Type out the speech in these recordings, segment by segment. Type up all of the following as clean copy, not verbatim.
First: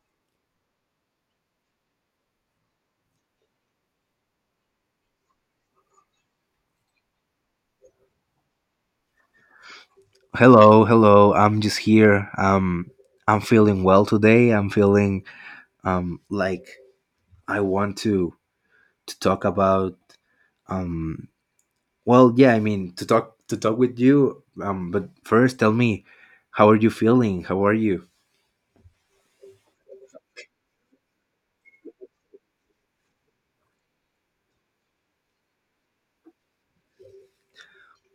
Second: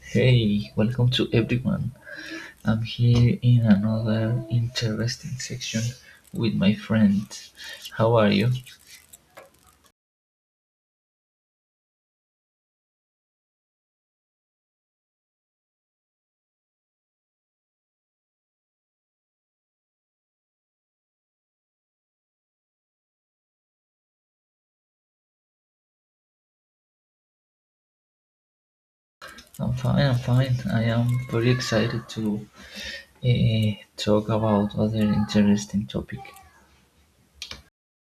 Hey, welcome to everyone. I'm here in another interesting section with my friend. How are you? Hello, hello. I'm just here. I'm feeling well today. I'm feeling like I want to talk about um well, yeah, I mean to talk with you. But first, tell me, how are you feeling? How are you? I'm fine. I am very excited to talk about other interesting topic.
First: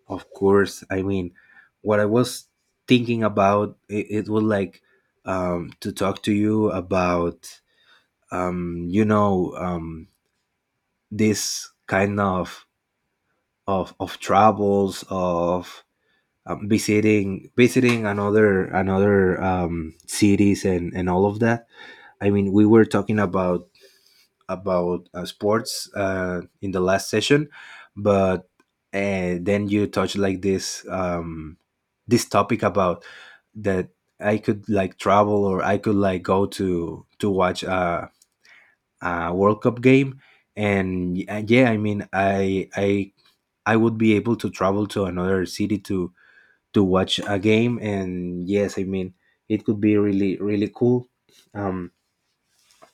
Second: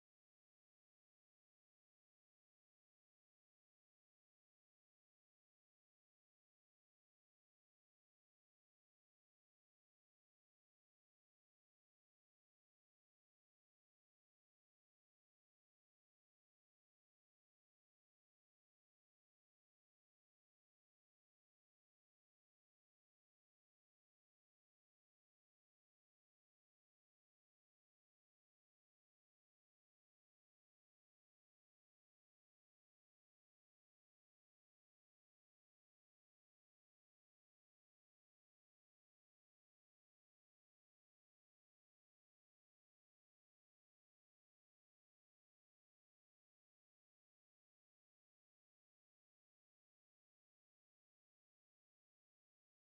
Of course. I mean, what I was thinking about it, it was like to talk to you about um you know um this kind of troubles of visiting another cities, and all of that. I mean, we were talking about, sports, in the last session, but, then you touched like this topic about that I could like travel, or I could like go to watch a World Cup game. And yeah, I mean, I would be able to travel to another city to watch a game. And yes, I mean, it could be really, really cool. um,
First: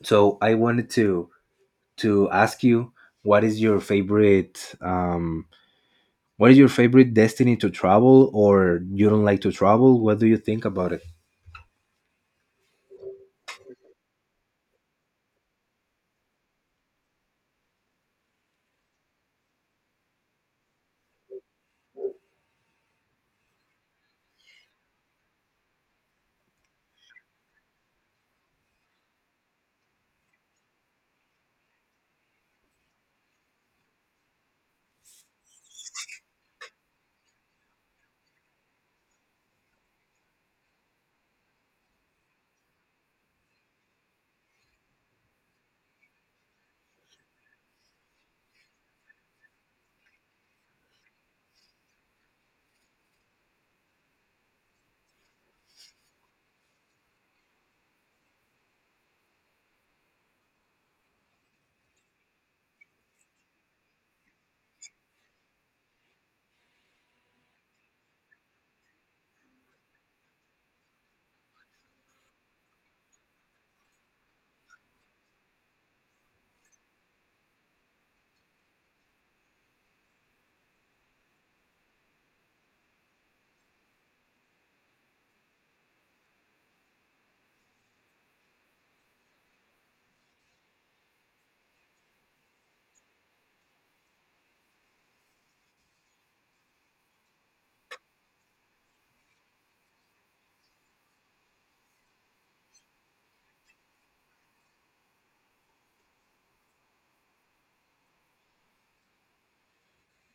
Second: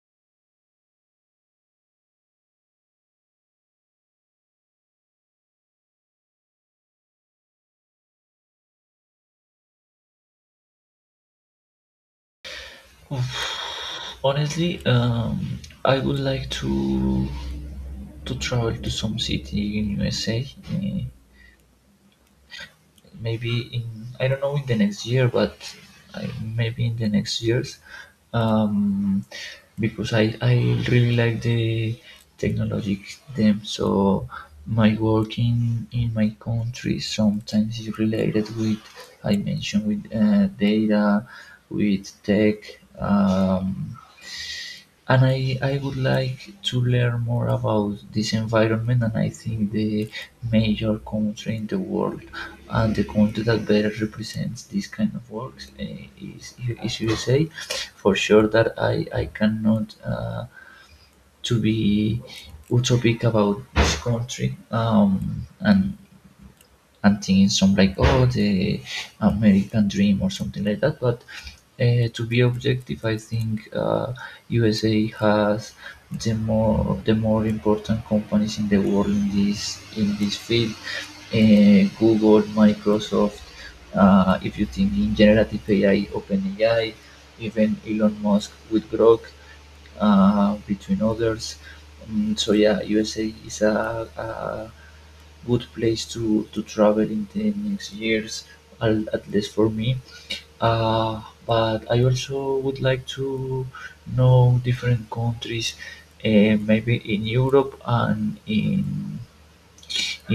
so I wanted to ask you, what is your favorite um, what is your favorite destiny to travel? Or you don't like to travel? What do you think about it? Honestly, I would like to travel to some city in USA. eh, Maybe in, I don't know, in the next year, but maybe in the next years, um, because I really like the technology them. So my work in my country sometimes is related with, I mentioned, with data, with tech. Um, and I would like to learn more about this environment, and I think the major country in the world and the country that better represents this kind of works is, is USA. For sure that I cannot to be utopic about this country, and thinking some like, oh, the American dream or something like that. But to be objective, I think USA has the more important companies in the world in this field. Google, Microsoft. If you think in generative AI, OpenAI, even Elon Musk with Grok, between others. So yeah, USA is a good place to travel in the next years, at least for me. But I also would like to know different countries, maybe in Europe and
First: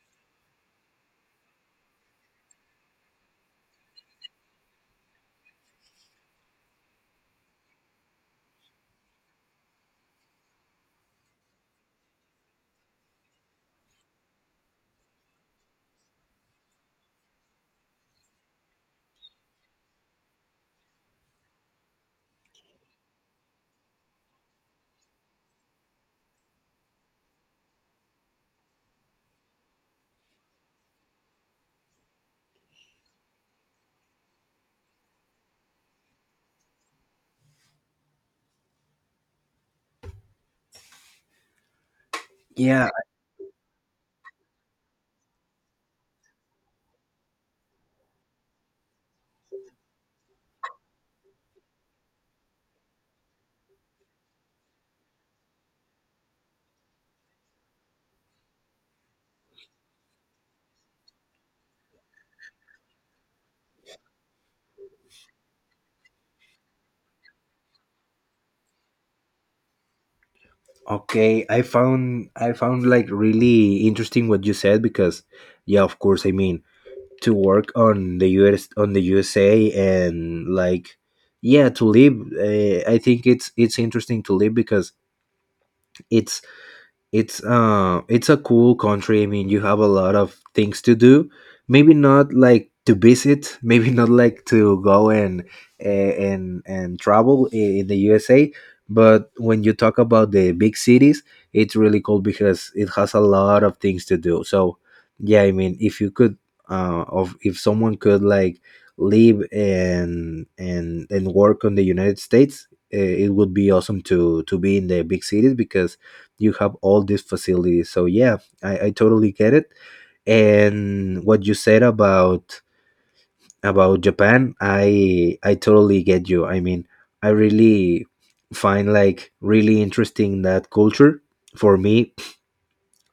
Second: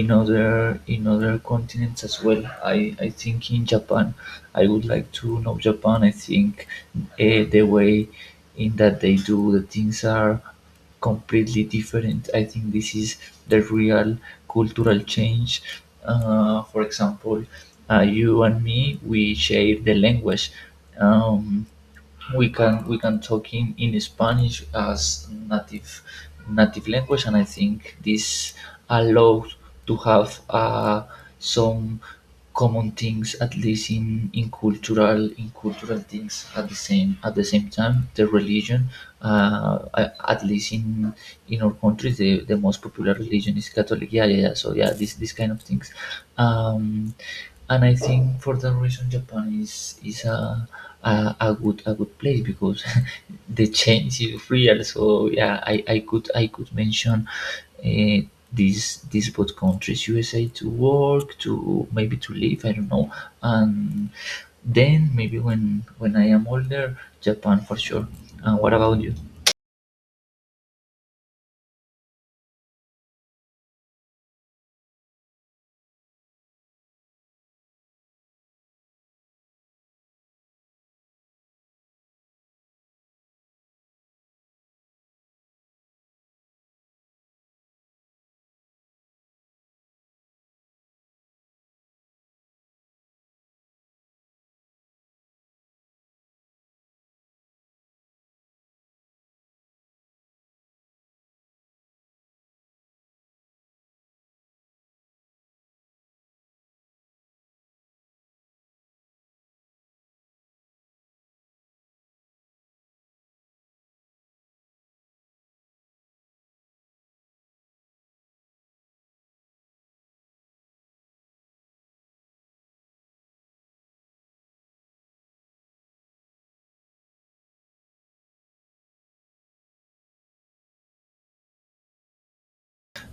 in other continents as well. I think in Japan, I would like to know Japan. I think the way in that they do the things are completely different. I think this is the real cultural change. For example, you and me, we share the language. Um, we can we can talk in Spanish as native language, and I think this allows to have some common things, at least in cultural things. At the same time, the religion, at least in our country, the most Yeah. popular religion is catholic. Yeah, yeah, yeah. So yeah, this kind of things, um and I think for that reason Japan is a good a good place, because the change is real. So yeah, I could mention uh, these both countries, USA to work, to maybe to live. I don't know, and then maybe when I am older, Japan for sure. What about you? Okay, I found like really interesting what you said, because yeah, of course. I mean, to work on the US, on the USA, and, like, yeah, to live. I think it's interesting to live, because it's it's a cool country. I mean, you have a lot of things to do. Maybe not like to visit maybe not like to go and, and travel in the USA. But when you talk about the big cities, it's really cool because it has a lot of things to do. So yeah, I mean, if you could, of if someone could like live and work on the United States, it would be awesome to be in the big cities because you have all these facilities. So yeah, I totally get it. And what you said about Japan, I totally get you. I mean, I really find like really interesting that culture for me,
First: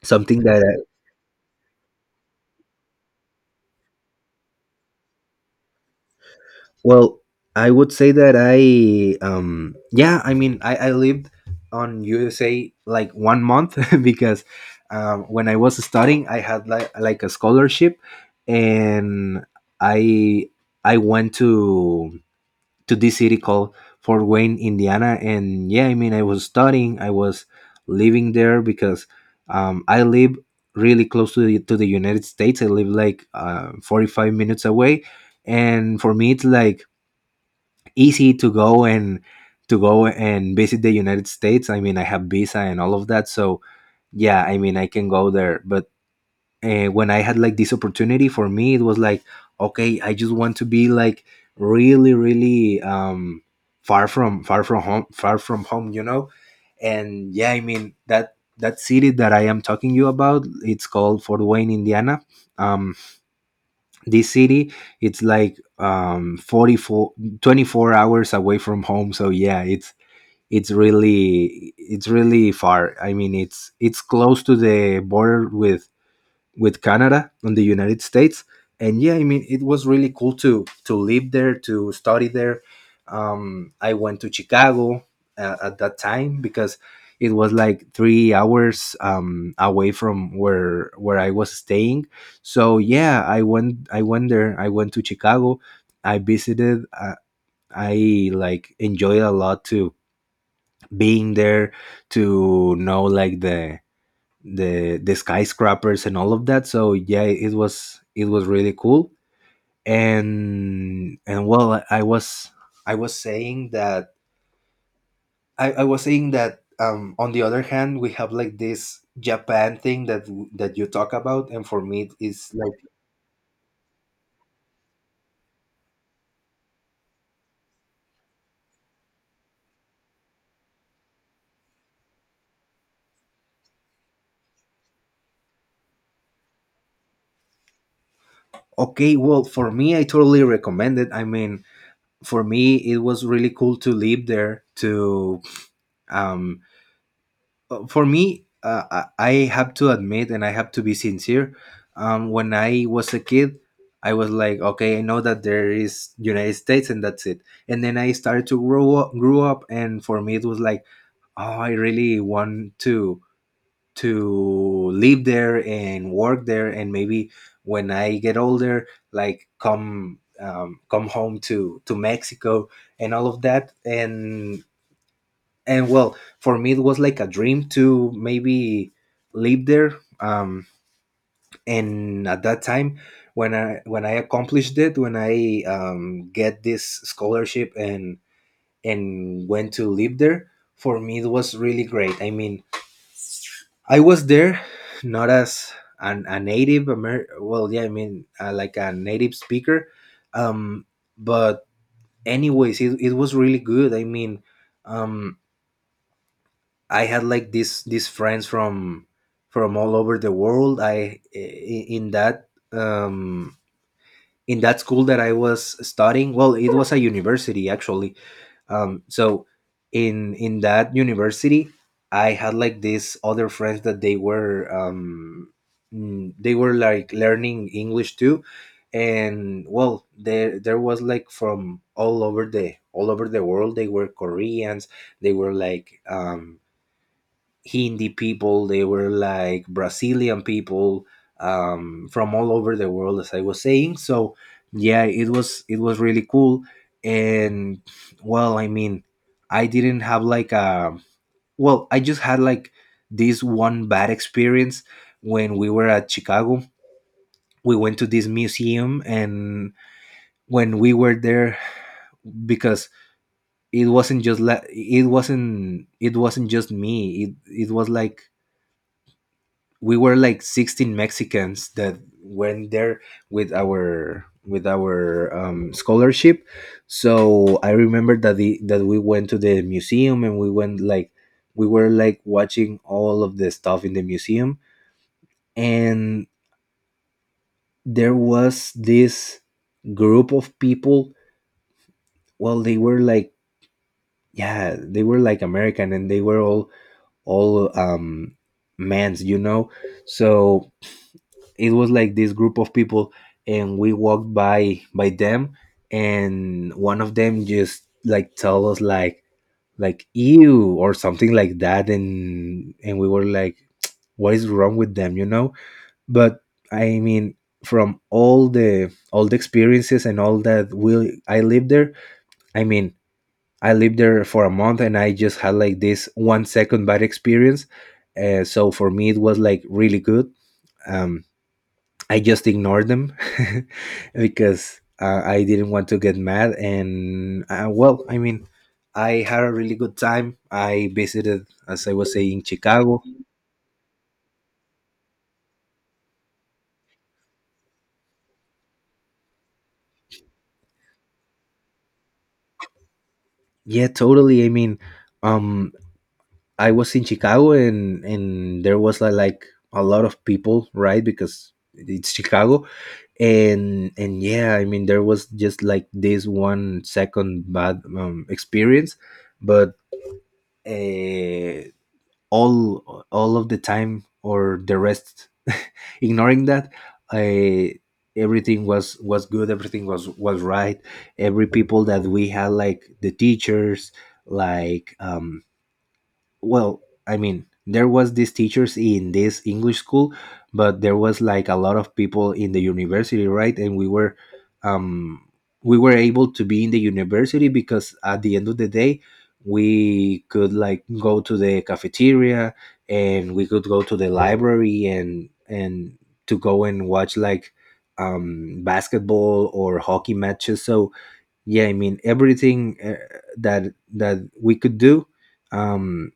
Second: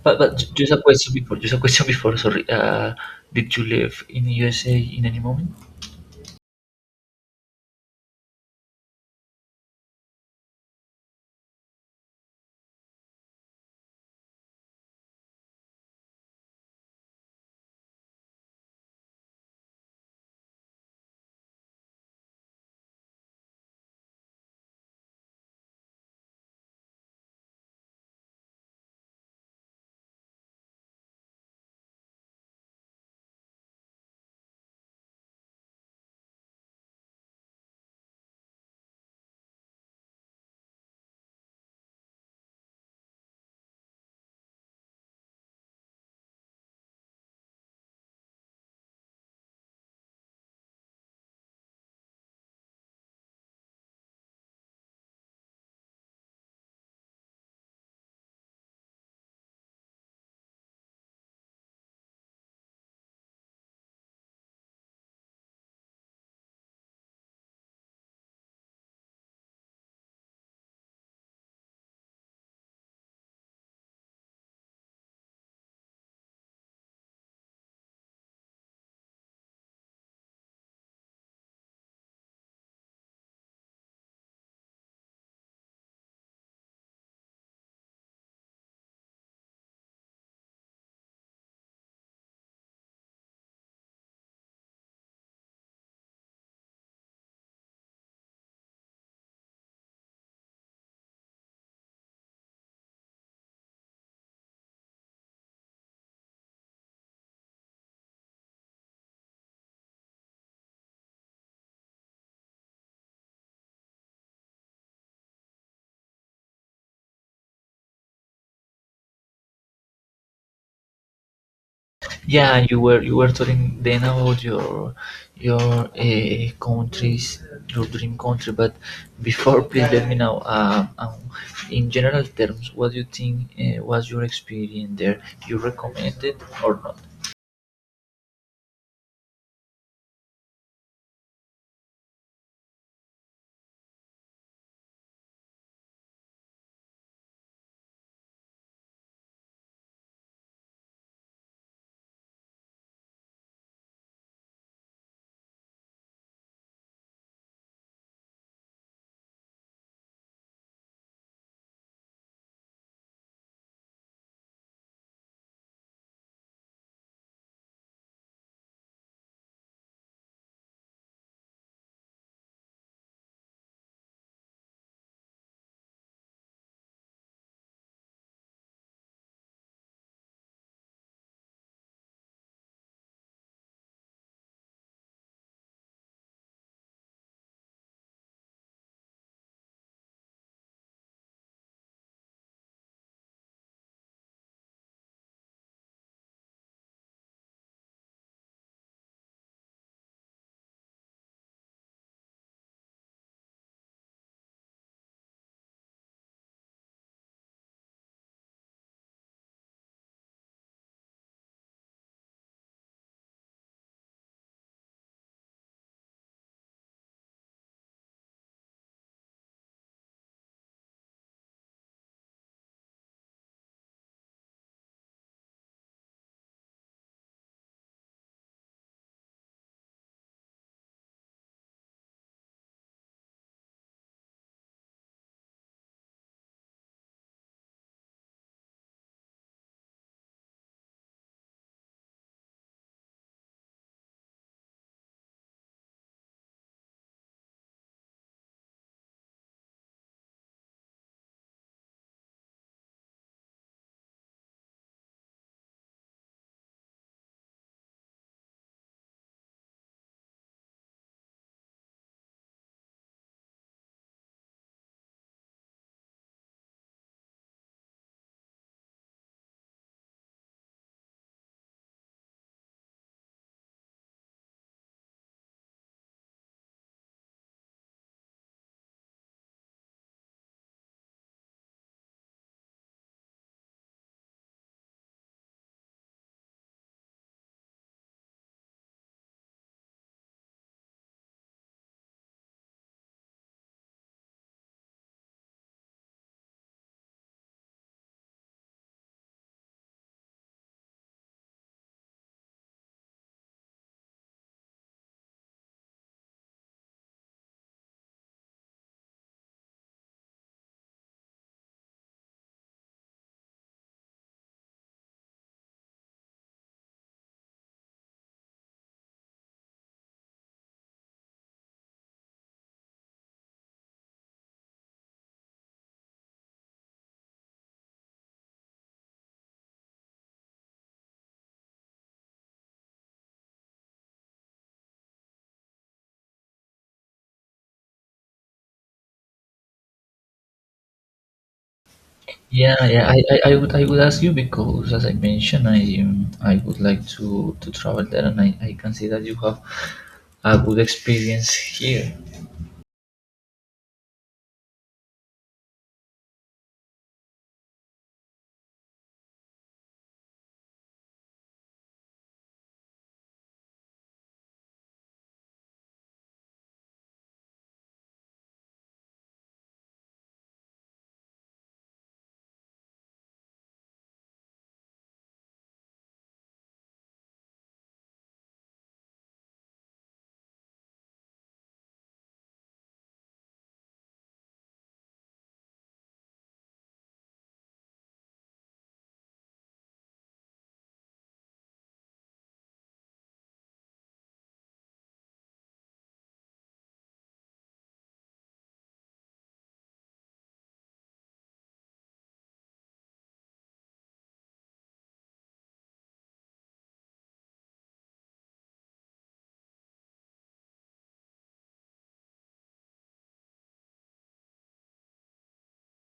But something just a that. question before, just a question before. Sorry, did you live in USA in any moment? Well, I would say that yeah, I mean, I lived on USA like one month because when I was studying, I had like a scholarship, and I I went to this city called Fort Wayne, Indiana. And yeah, I mean, I was studying, I was living there because I live really close to the United States. I live like 45 minutes away, and for me, it's like easy to go and visit the United States. I mean, I have visa and all of that, so yeah, I mean, I can go there. But when I had like this opportunity, for me it was like, okay, I just want to be like really, really, far from home, far from home. And yeah, I mean, that city that I am talking you about, it's called Fort Wayne, Indiana. Um, this city, it's like um 44 24 hours away from home. So yeah, it's really far. I mean, it's close to the border with Canada and the United States. And yeah, I mean, it was really cool to live there, to study there. I went to Chicago, at that time, because it was like 3 hours away from where I was staying. So yeah, I went there. I went to Chicago. I visited. I like enjoyed a lot to being there, to know like the skyscrapers and all of that. So yeah, it was really cool. And well, i was saying that I was saying that on the other hand, we have like this Japan thing that you talk about, and for me Yeah, it's you like. were you were telling then about your countries, your dream country. But before, please let me know. In general terms, what do you think was your experience there? You recommend it or not? Okay, well, for me I totally recommend it. I mean, for me it was really cool to live there. To um for me, I have to admit, and I have to be sincere. When I was a kid, I was like, okay, I know that there is United States, and that's it. And then I started to grow up, grew up, and for me it was like, oh, I really want to live there and work there, and maybe when I get older, like come home to Mexico and all of that. And well, for me it was like a dream to maybe live there, and at that time, when I accomplished it, when I get this scholarship, and went to live there. For me it was really great. I mean, I was there, not as a native yeah, I mean, like a native speaker. um, but anyways, it was really good. I mean, um, I had like these friends from all over the world. In that school that I was studying. Well, it was a university, actually. So, in that university, I had like these other friends that they were like learning English, too. And, well, there was like from all over the world. They were Koreans. They were like. Hindi people, they were like Brazilian people, from all over the world, as I was saying. So yeah, it was really cool. And well, I mean, I didn't have like a, well, I just had like this one bad experience when we were at Chicago. We went to this museum, and when we were there, because it wasn't just like, it wasn't just me. It was like we were like 16 Mexicans that went there with our scholarship. So I remember that we went to the museum, and we were like watching all of the stuff in the museum. And there was this group of people. Well, they were like American, and they were all mans, so it was like this group of people, and we walked by them. And one of them just, like, tell us like, ew or something like that. And we were like, what is wrong with them, but I mean, from all the experiences and all that we I lived there. I mean, I lived there for a month, and I just had like this one second bad experience. So for me it was like really good. um I just ignored them because, I didn't want to get mad. And, well, I mean, I had a really good time. I visited, as I was saying, Yeah, Chicago. yeah. I would ask you because, as I mentioned, I would like to travel there, and I can see that you have a good experience here. Yeah, totally. I mean, um, I was in Chicago, and there was like, a lot of people, right? Because it's Chicago, and yeah, I mean, there was just like this one second bad, experience, but. Uh, all of the time, or the rest, ignoring that, I everything was good, everything was right. Every people that we had, like the teachers, like, well, I mean, there was these teachers in this English school. But there was like a lot of people in the university, right, and um we were able to be in the university, because at the end of the day we could like go to the cafeteria, and we could go to the library, and to go and watch like, basketball or hockey matches. So yeah, I mean, everything, that we could do, um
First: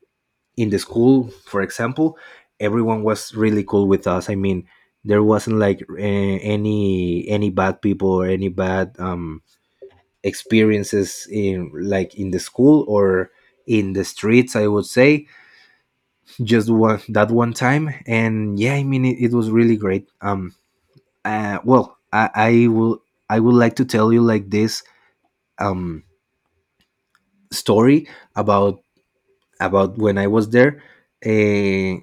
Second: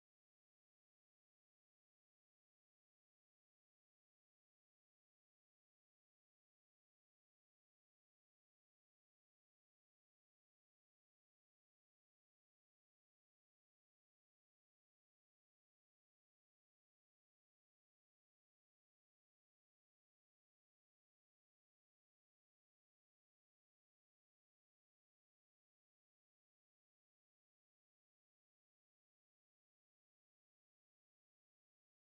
in the school, for example, everyone was really cool with us. I mean, there wasn't like, any bad people, or any bad, experiences in the school or in the streets. I would say just one that one time, and yeah, I mean, it was really great. Well, I would like to tell you like this, um story about about when I was there. Uh,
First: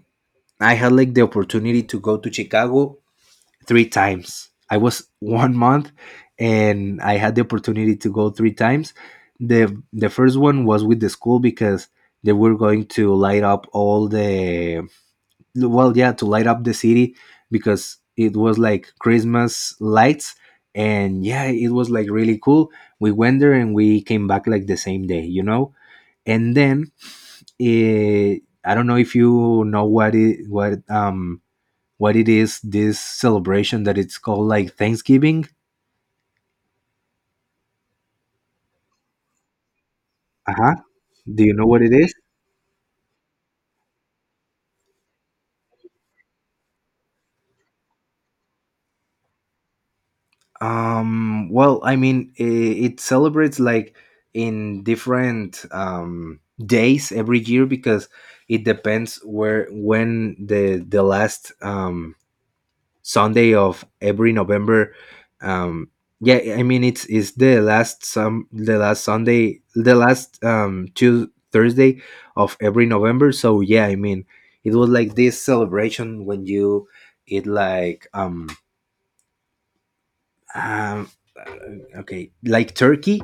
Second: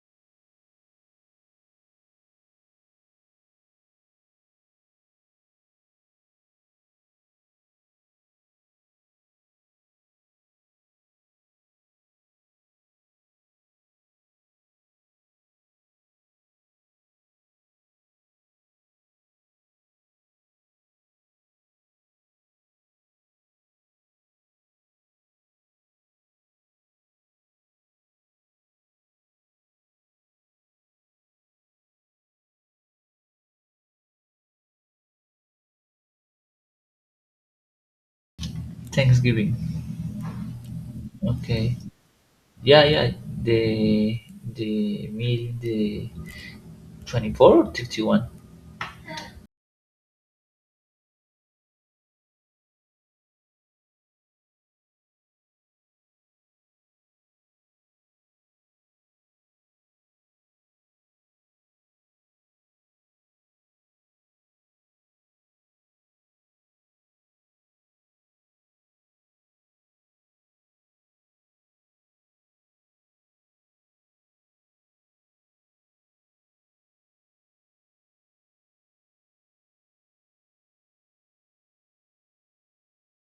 I had like the opportunity to go to Chicago three times. I was one month, and I had the opportunity to go three times. The first one was with the school because they were going to light up all the well, yeah, to light up the city, because it was like Christmas lights. And yeah, it was like really cool. We went there, and we came back like the same day, you know? And then, eh, I don't know if you know what it is, this celebration that it's called, like, Thanksgiving. Thanksgiving. Uh-huh. Do you know Okay. what it is? Yeah, yeah. The the meal, the 24 or 31. I mean, it celebrates like in different days every year because it depends where when the last Sunday of every November. Um, yeah, I mean it's the last Sunday, the last two Thursday of every November. So yeah, I mean it was like this celebration when you eat like um okay like turkey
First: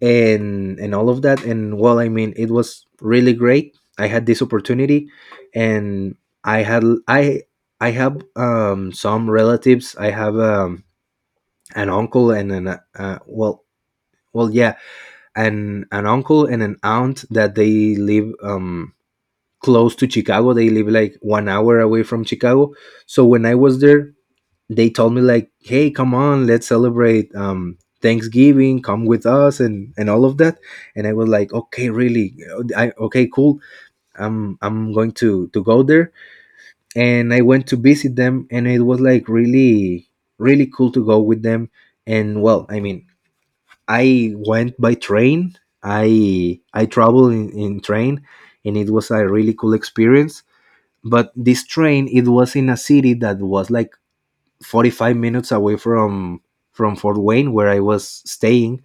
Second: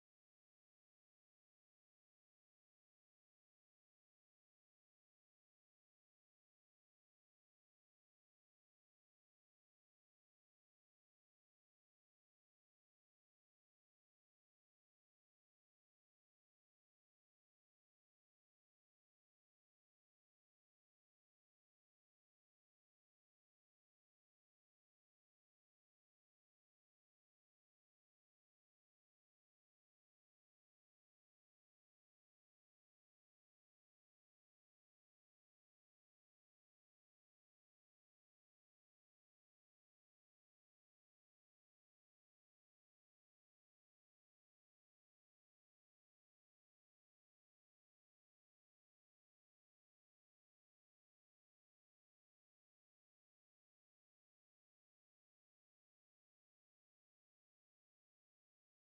and all of that, and well, I mean, it was really great. I had this opportunity and I had I I have some relatives. I have an uncle and an well well yeah and an uncle and an aunt that they live close to Chicago. They live like 1 hour away from Chicago. So when I was there, they told me like, hey, come on, let's celebrate Thanksgiving, come with us and all of that. And I was like, okay, really, I okay cool, I'm going to go there. And I went to visit them, and it was like really really cool to go with them. And well, I mean, I went by train. I traveled in train, and it was a really cool experience. But this train, it was in a city that was like 45 minutes away from Fort Wayne, where I was staying.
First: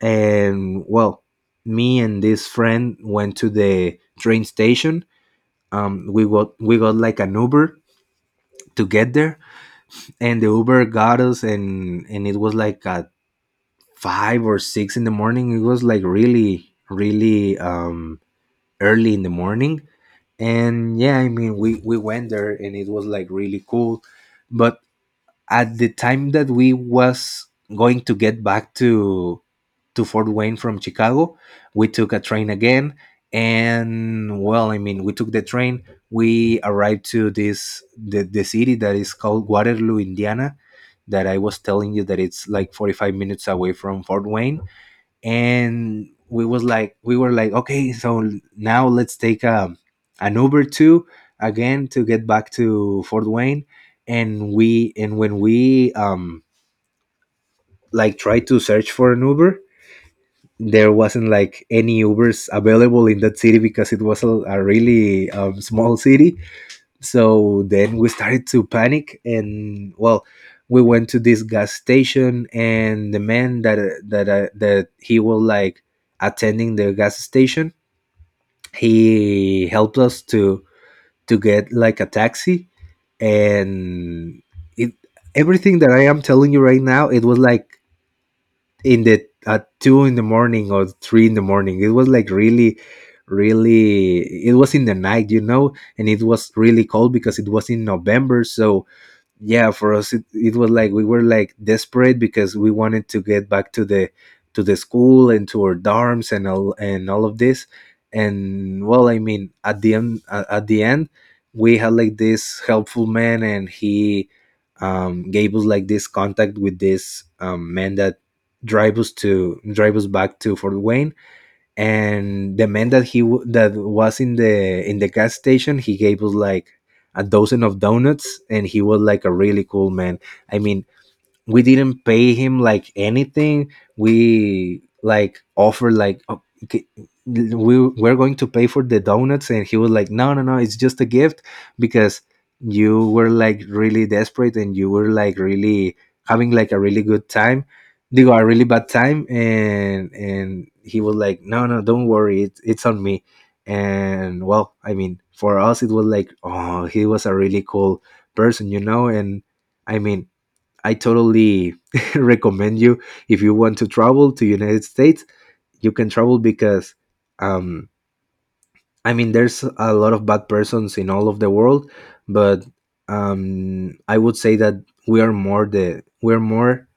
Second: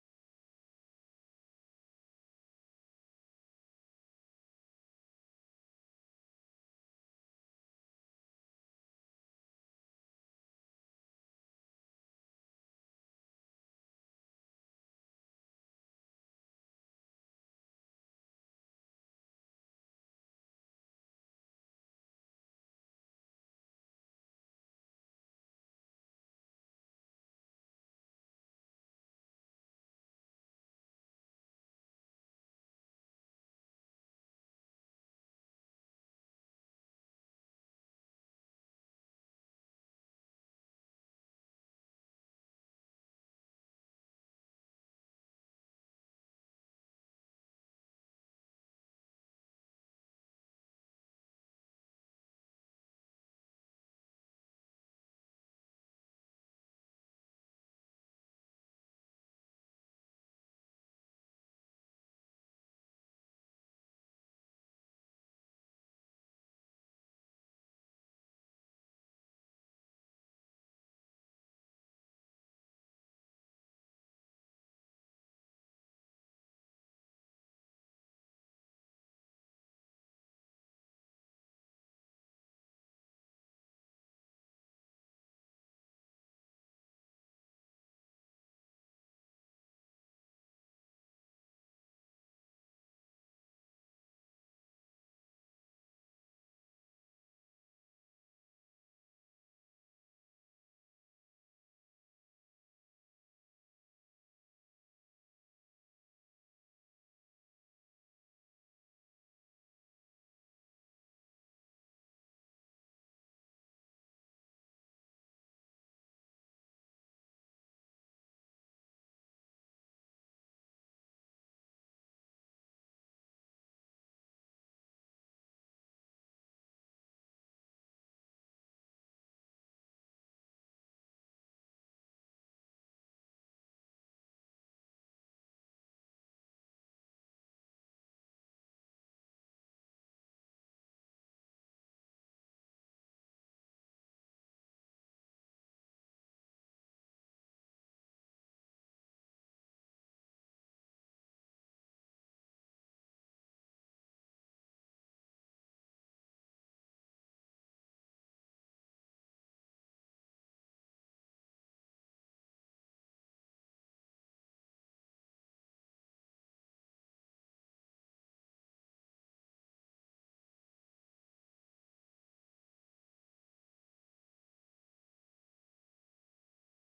And well, me and this friend went to the train station. We got like an Uber to get there, and the Uber got us, and it was like a five or six in the morning. It was like really, really early in the morning. And yeah, I mean, we went there, and it was like really cool. But at the time that we was going to get back to Fort Wayne from Chicago, we took a train again. And well, I mean, we took the train. We arrived to the city that is called Waterloo, Indiana, that I was telling you that it's like 45 minutes away from Fort Wayne. And we was like we were like, okay, so now let's take an Uber too again to get back to Fort Wayne. And we and when we like tried to search for an Uber, there wasn't like any Ubers available in that city because it was a really small city. So then we started to panic, and well, we went to this gas station, and the man that that he was like attending the gas station, he helped us to get like a taxi. And it everything that I am telling you right now, it was like in the at two in the morning or three in the morning. It was like really, really. It was in the night, you know, and it was really cold because it was in November. So yeah, for us, it was like we were like desperate because we wanted to get back to the school and to our dorms and all of this. And well, I mean, at the end, at the end, we had like this helpful man, and he gave us like this contact with this man that drive us back to Fort Wayne. And the man that that was in the gas station, he gave us like a dozen of donuts, and he was like a really cool man. I mean, we didn't pay him like anything. We like offered like, oh, okay, we're going to pay for the donuts, and he was like, no, no, no, it's just a gift because you were like really desperate and you were like really having like a really good time. They got a really bad time. And he was like, no, no, don't worry, it's on me. And well, I mean, for us it was like, oh, he was a really cool person, you know. And I mean, I totally recommend you, if you want to travel to United States, you can travel, because um I mean there's a lot of bad persons in all of the world, but I would say that we are more the we're more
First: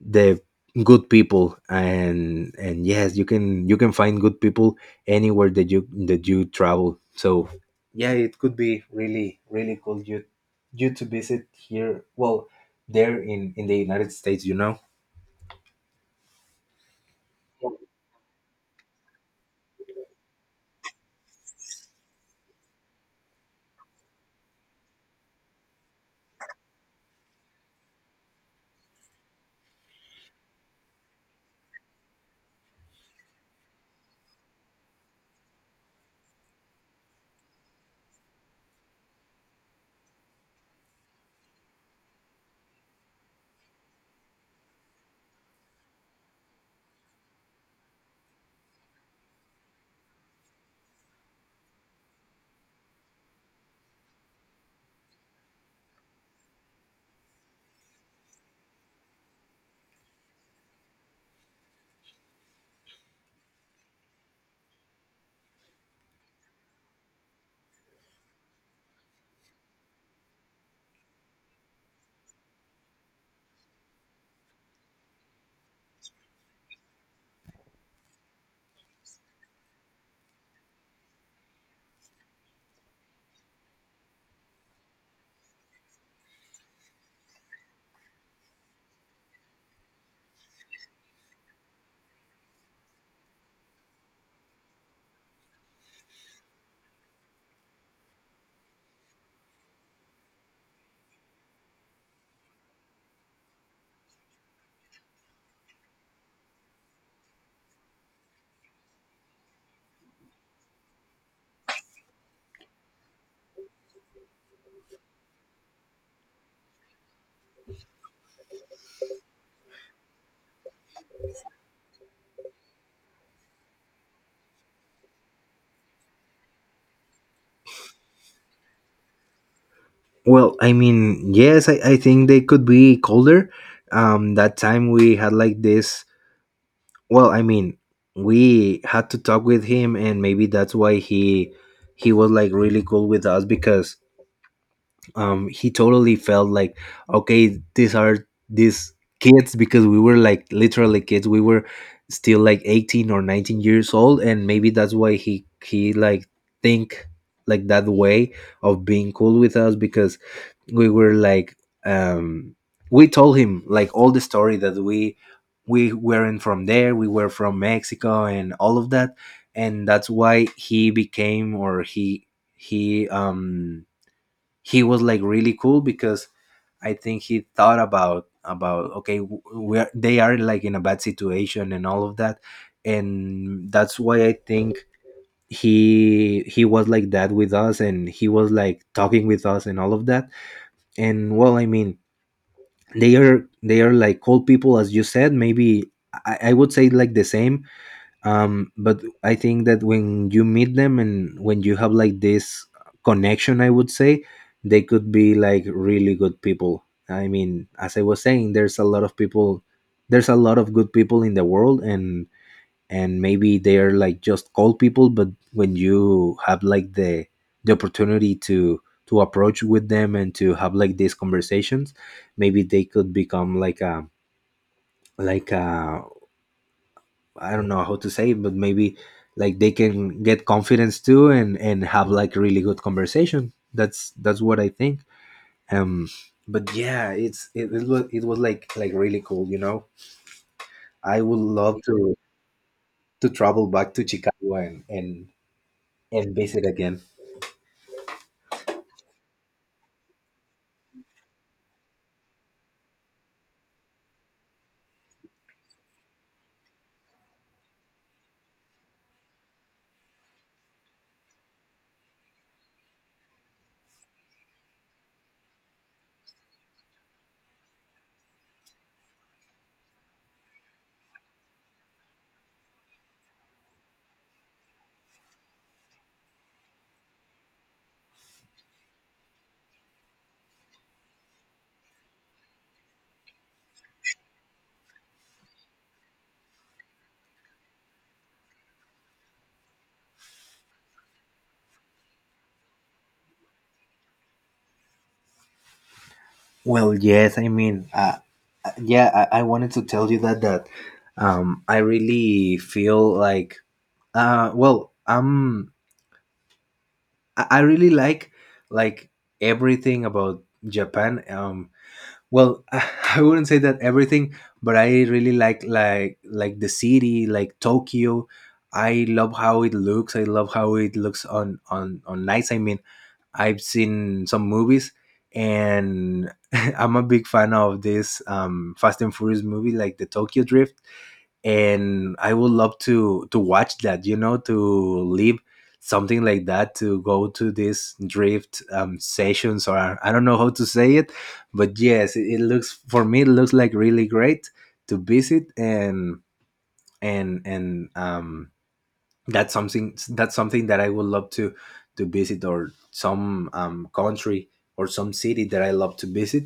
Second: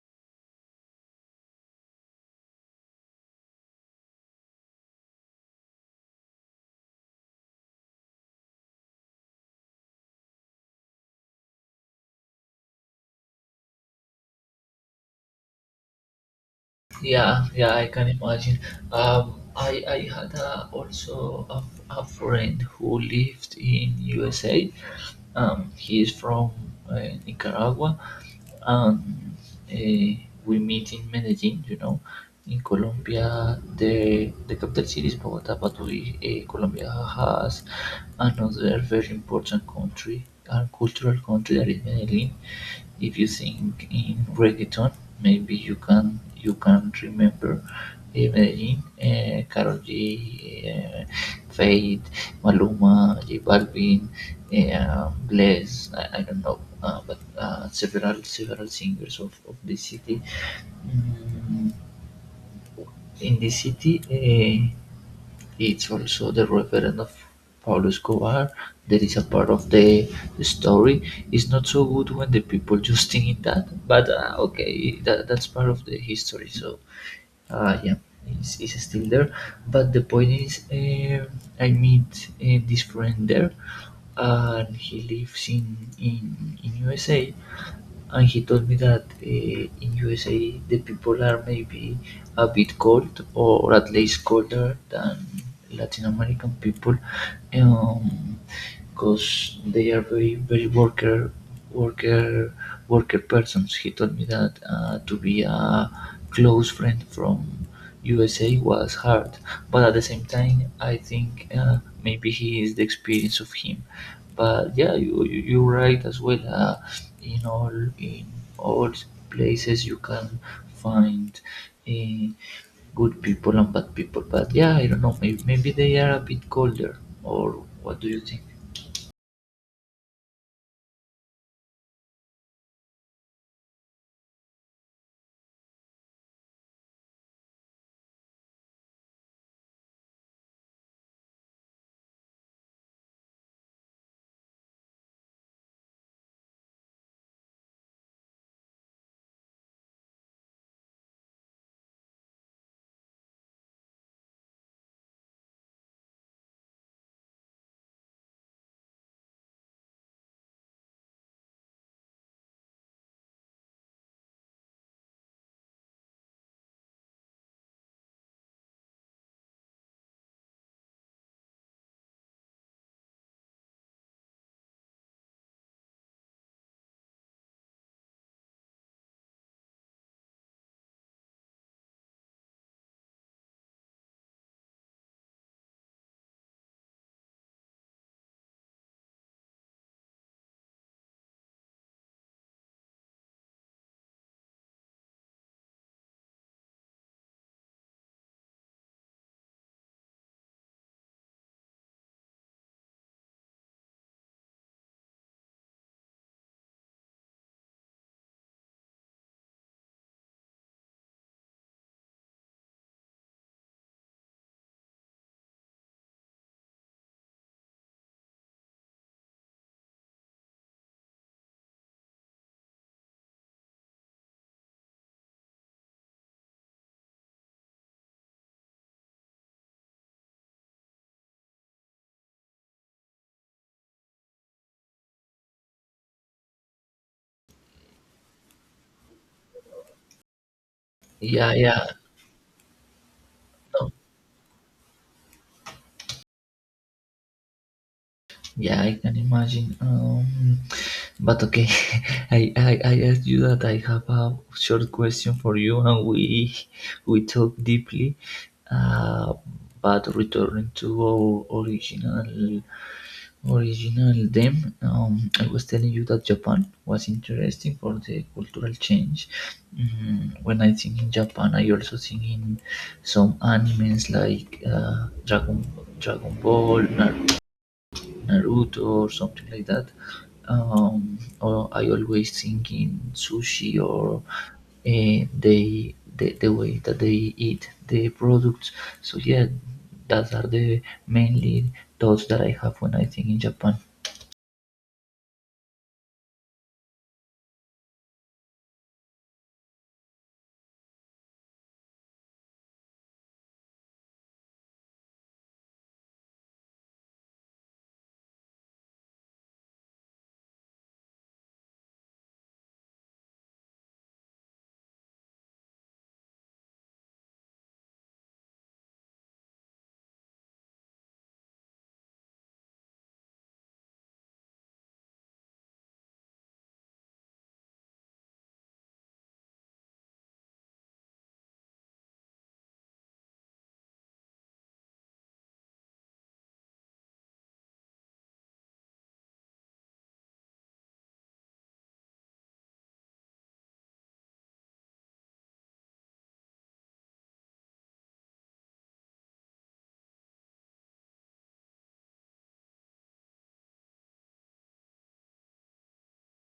the good people. And yes, you can find good people anywhere that you travel. So yeah, it could be really really cool you to visit here, well, there, in the United States, you know. Yeah, yeah, I can imagine. I had also a friend who lived in USA. He is from uh, Nicaragua, and uh, we meet in Medellin, you know. In Colombia, the capital city is Bogota, but we, Colombia has another very important country and cultural country that is Medellin. If you sing in reggaeton, maybe you can remember Medellin, Karol G, eh, Fate, Maluma, J Balvin, Bless. I don't know, but several several singers of the city. Mm, in the city, it's also the reverend of Pablo Escobar. There is a part of the story. It's not so good when the people just think in that, but okay, that, that's part of the history. So yeah, it's still there. But the point is, I meet this friend there, and he lives in USA, and he told me that in USA the people are maybe a bit cold, or at least colder than Latin American people, because they are very worker, worker, worker persons. He told me that to be a close friend from USA was hard, but at the same time I think maybe he is the experience of him. But yeah, you're right as well. In all, in all places, you can find eh, good people and bad people. But yeah, I don't know. Maybe, maybe they are a bit colder. Or what do you think? Well, I mean, yes, I think they could be colder. That time we had like this, well, I mean, we had to talk with him, and maybe that's why he was like really cool with us, because he totally felt like, okay, these are these kids, because we were like literally kids. We were still like 18 or 19 years old, and maybe that's why he like think like that way of being cool with us, because we were like um we told him like all the story that we weren't from there, we were from Mexico and all of that. And that's why he became or he um he was like really cool, because I think he thought about, okay, where they are like in a bad situation and all of that. And that's why I think he was like that with us, and he was like talking with us and all of that. And well, I mean, they are like cold people, as you said, maybe. I would say like the same. But I think that when you meet them and when you have like this connection, I would say they could be like really good people. I mean, as I was saying, there's a lot of people, there's a lot of good people in the world. And maybe they are like just cold people, but when you have like the opportunity to approach with them and to have like these conversations, maybe they could become like a like a I don't know how to say it, but maybe like they can get confidence too, and have like really good conversation. That's what I think. Um, but yeah, it was like really cool. You know, I would Yeah, love yeah, to travel back to Chicago and visit again. yeah. I can imagine. But okay, I asked you that I have a short question for you, and we talk deeply. Uh, but returning to our original them, I was telling you that Japan was interesting for the cultural change. When I think in Japan, I also think in some animes like Dragon Ball, Naruto or something like that. Or I always think in sushi or they, the way that they eat the products. So yeah, those are the mainly thoughts that I have when I think in Japan. Well, yes, I mean, yeah, I wanted to tell you that I really feel like Uh, well, um, I really like everything about Japan. Well, I wouldn't say that everything, but I really like like the city, like Tokyo. I love how it looks. I love how it looks on on nights. I mean, I've seen some movies, and I'm a big fan of this Fast and Furious movie, like the Tokyo Drift. And I would love to watch that. You know, to live something like that, to go to these drift sessions, or I don't know how to say it, but yes, it looks for me. It looks like really great to visit. And and and um, that's something, that I would love to visit, or some country or some city that I love to visit.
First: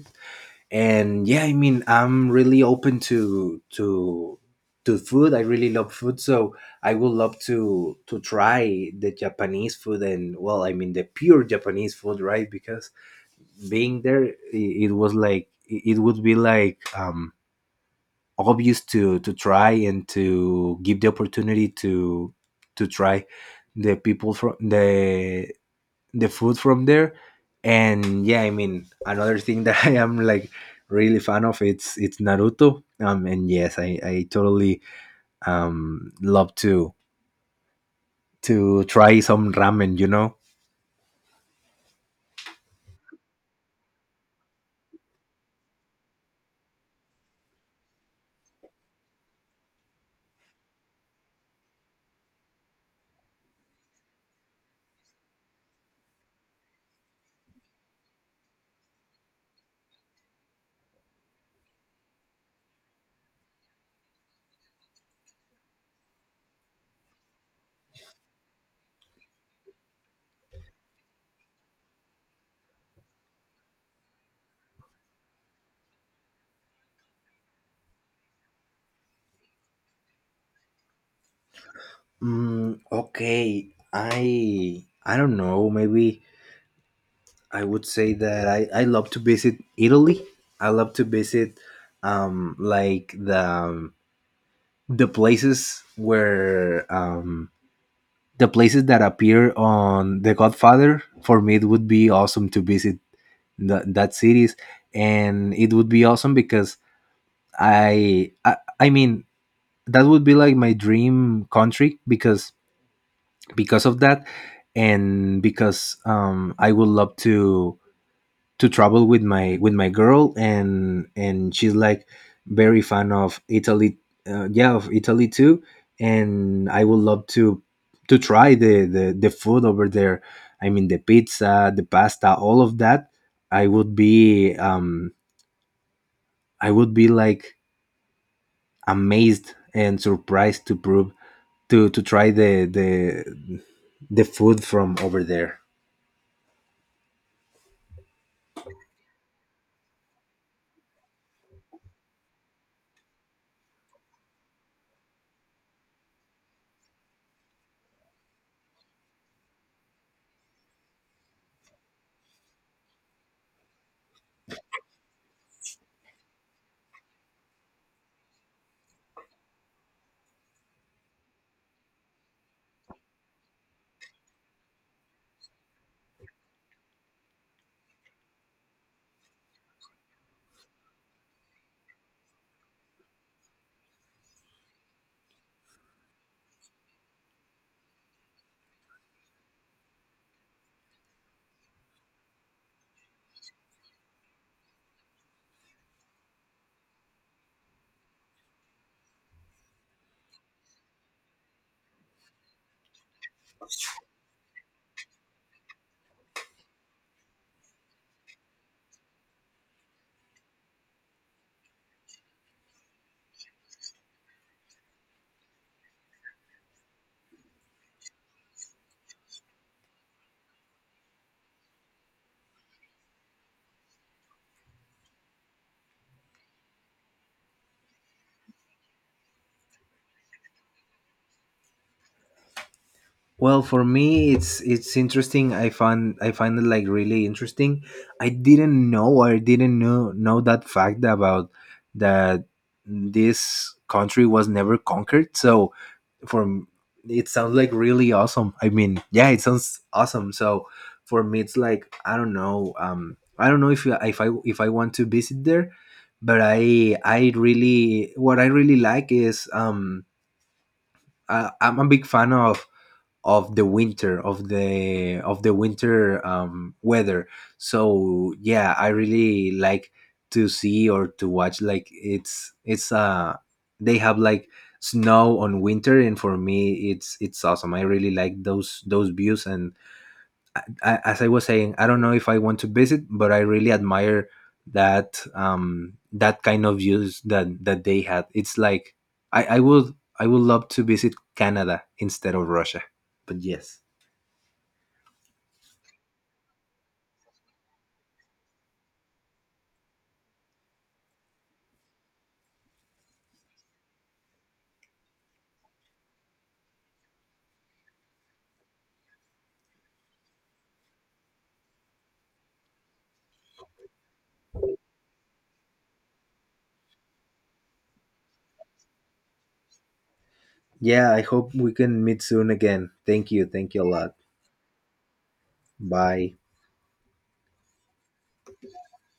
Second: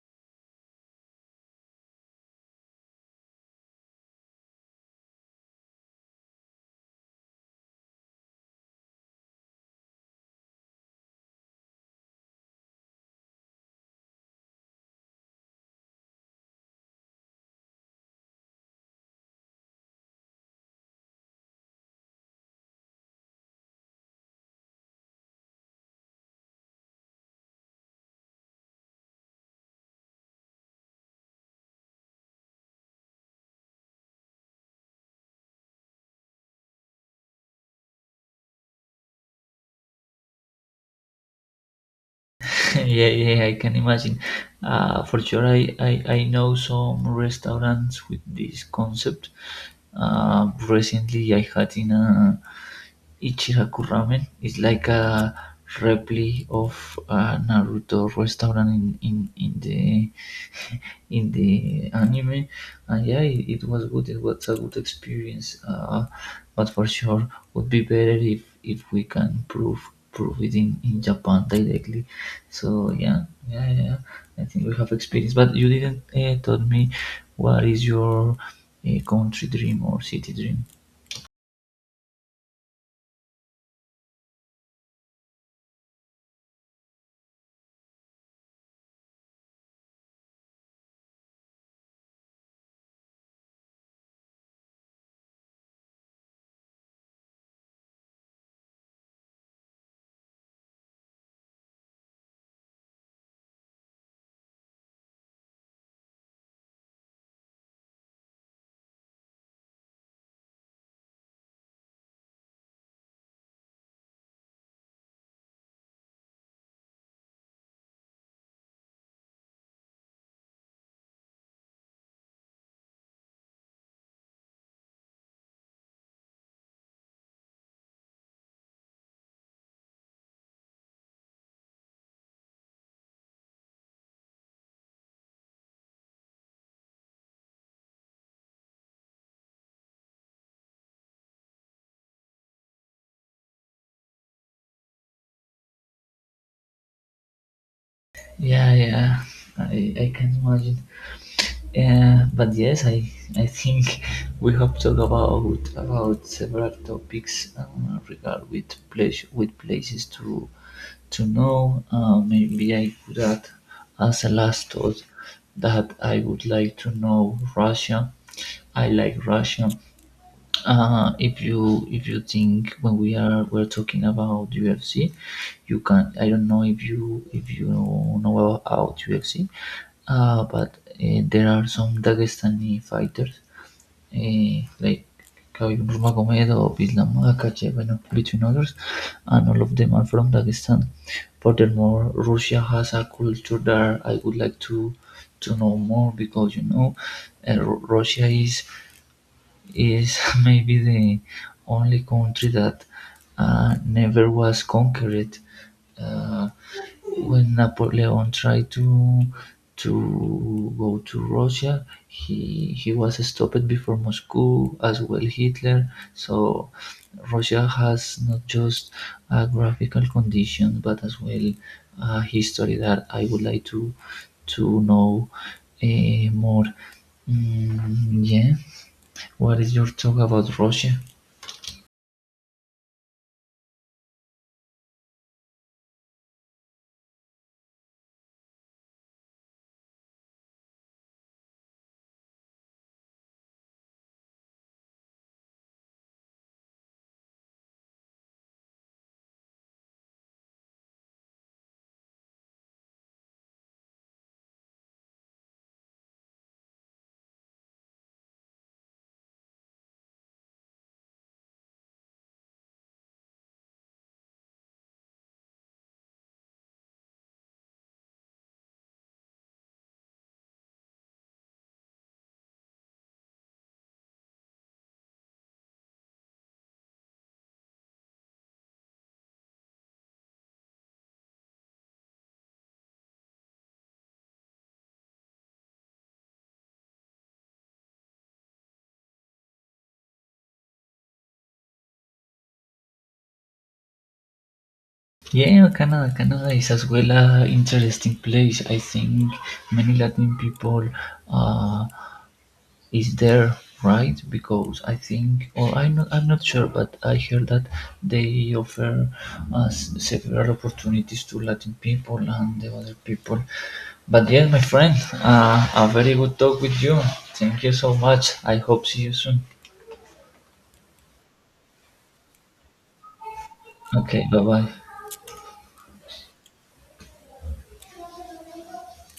And yeah, I mean, I'm really open to food. I really love food. So I would love to try the Japanese food, and well, I mean, the pure Japanese food, right? Because being there, it was like it would be like obvious to try and to give the opportunity to try the people from the the food from there. And yeah, I mean, another thing that I am like really fan of, it's Naruto. And yes, I totally love to try some ramen, you know. Yeah, yeah, I can imagine. For sure, I know some restaurants with this concept. Recently, I had in a Ichiraku Ramen. It's like a replica of a Naruto restaurant in the in the anime, and yeah, it was good. It was a good experience. But for sure would be better if we can prove providing in Japan directly. So yeah, yeah, yeah, yeah. I think we have experience, but you didn't tell me what is your country dream or city dream. Mm, okay, I don't know, maybe I would say that I love to visit Italy. I love to visit like the places where um the places that appear on The Godfather. For me, it would be awesome to visit that cities. And it would be awesome because I mean that would be like my dream country, because of that, and because I would love to travel with my girl, and she's like very fan of Italy. Yeah, of Italy too. And I would love to try the food over there. I mean, the pizza, the pasta, all of that. i would be um I would be like amazed and surprised to prove to try the food from over there. Yeah, yeah. I can imagine. Yeah, but yes, I think we have talked about several topics regard with place, with places to know. Maybe I could add as a last thought that I would like to know Russia. I like Russia. If you, if you think, when we're talking about UFC, you can, I don't know if you, if you know about UFC, but there are some Dagestani fighters like Khabib Nurmagomedov, Islam Makhachev, and between others, and all of them are from Dagestan. Furthermore, Russia has a culture that I would like to know more, because you know Russia is maybe the only country that never was conquered. uh, when Napoleon tried to go to Russia, he was stopped before Moscow, as well Hitler. So Russia has not just a graphical condition but as well a history that I would like to know more. Yeah, what is your talk about Russia? Well, for me, it's interesting. I find it like really interesting. I didn't know that fact about that this country was never conquered. So for it sounds like really awesome. I mean, yeah, it sounds awesome. So for me, it's like, I don't know. I don't know if I- if I if I want to visit there, but I really what I really like is I'm a big fan of the winter, of the winter weather. So yeah, I really like to see or to watch like it's they have like snow on winter, and for me it's awesome. I really like those views. And as I was saying, I don't know if I want to visit, but I really admire that that kind of views that that they had. It's like i i would I would love to visit Canada instead of Russia. But yes, Yeah, Canada. Canada is as well a interesting place. I think many Latin people uh, is there, right? Because I think, or I'm not sure, but I heard that they offer us several opportunities to Latin people and the other people. But yeah, my friend, a very good talk with you. Thank you so much. I hope see you soon. yeah, I hope we can meet soon again. Thank you. Thank you a lot. Okay, bye bye. Bye.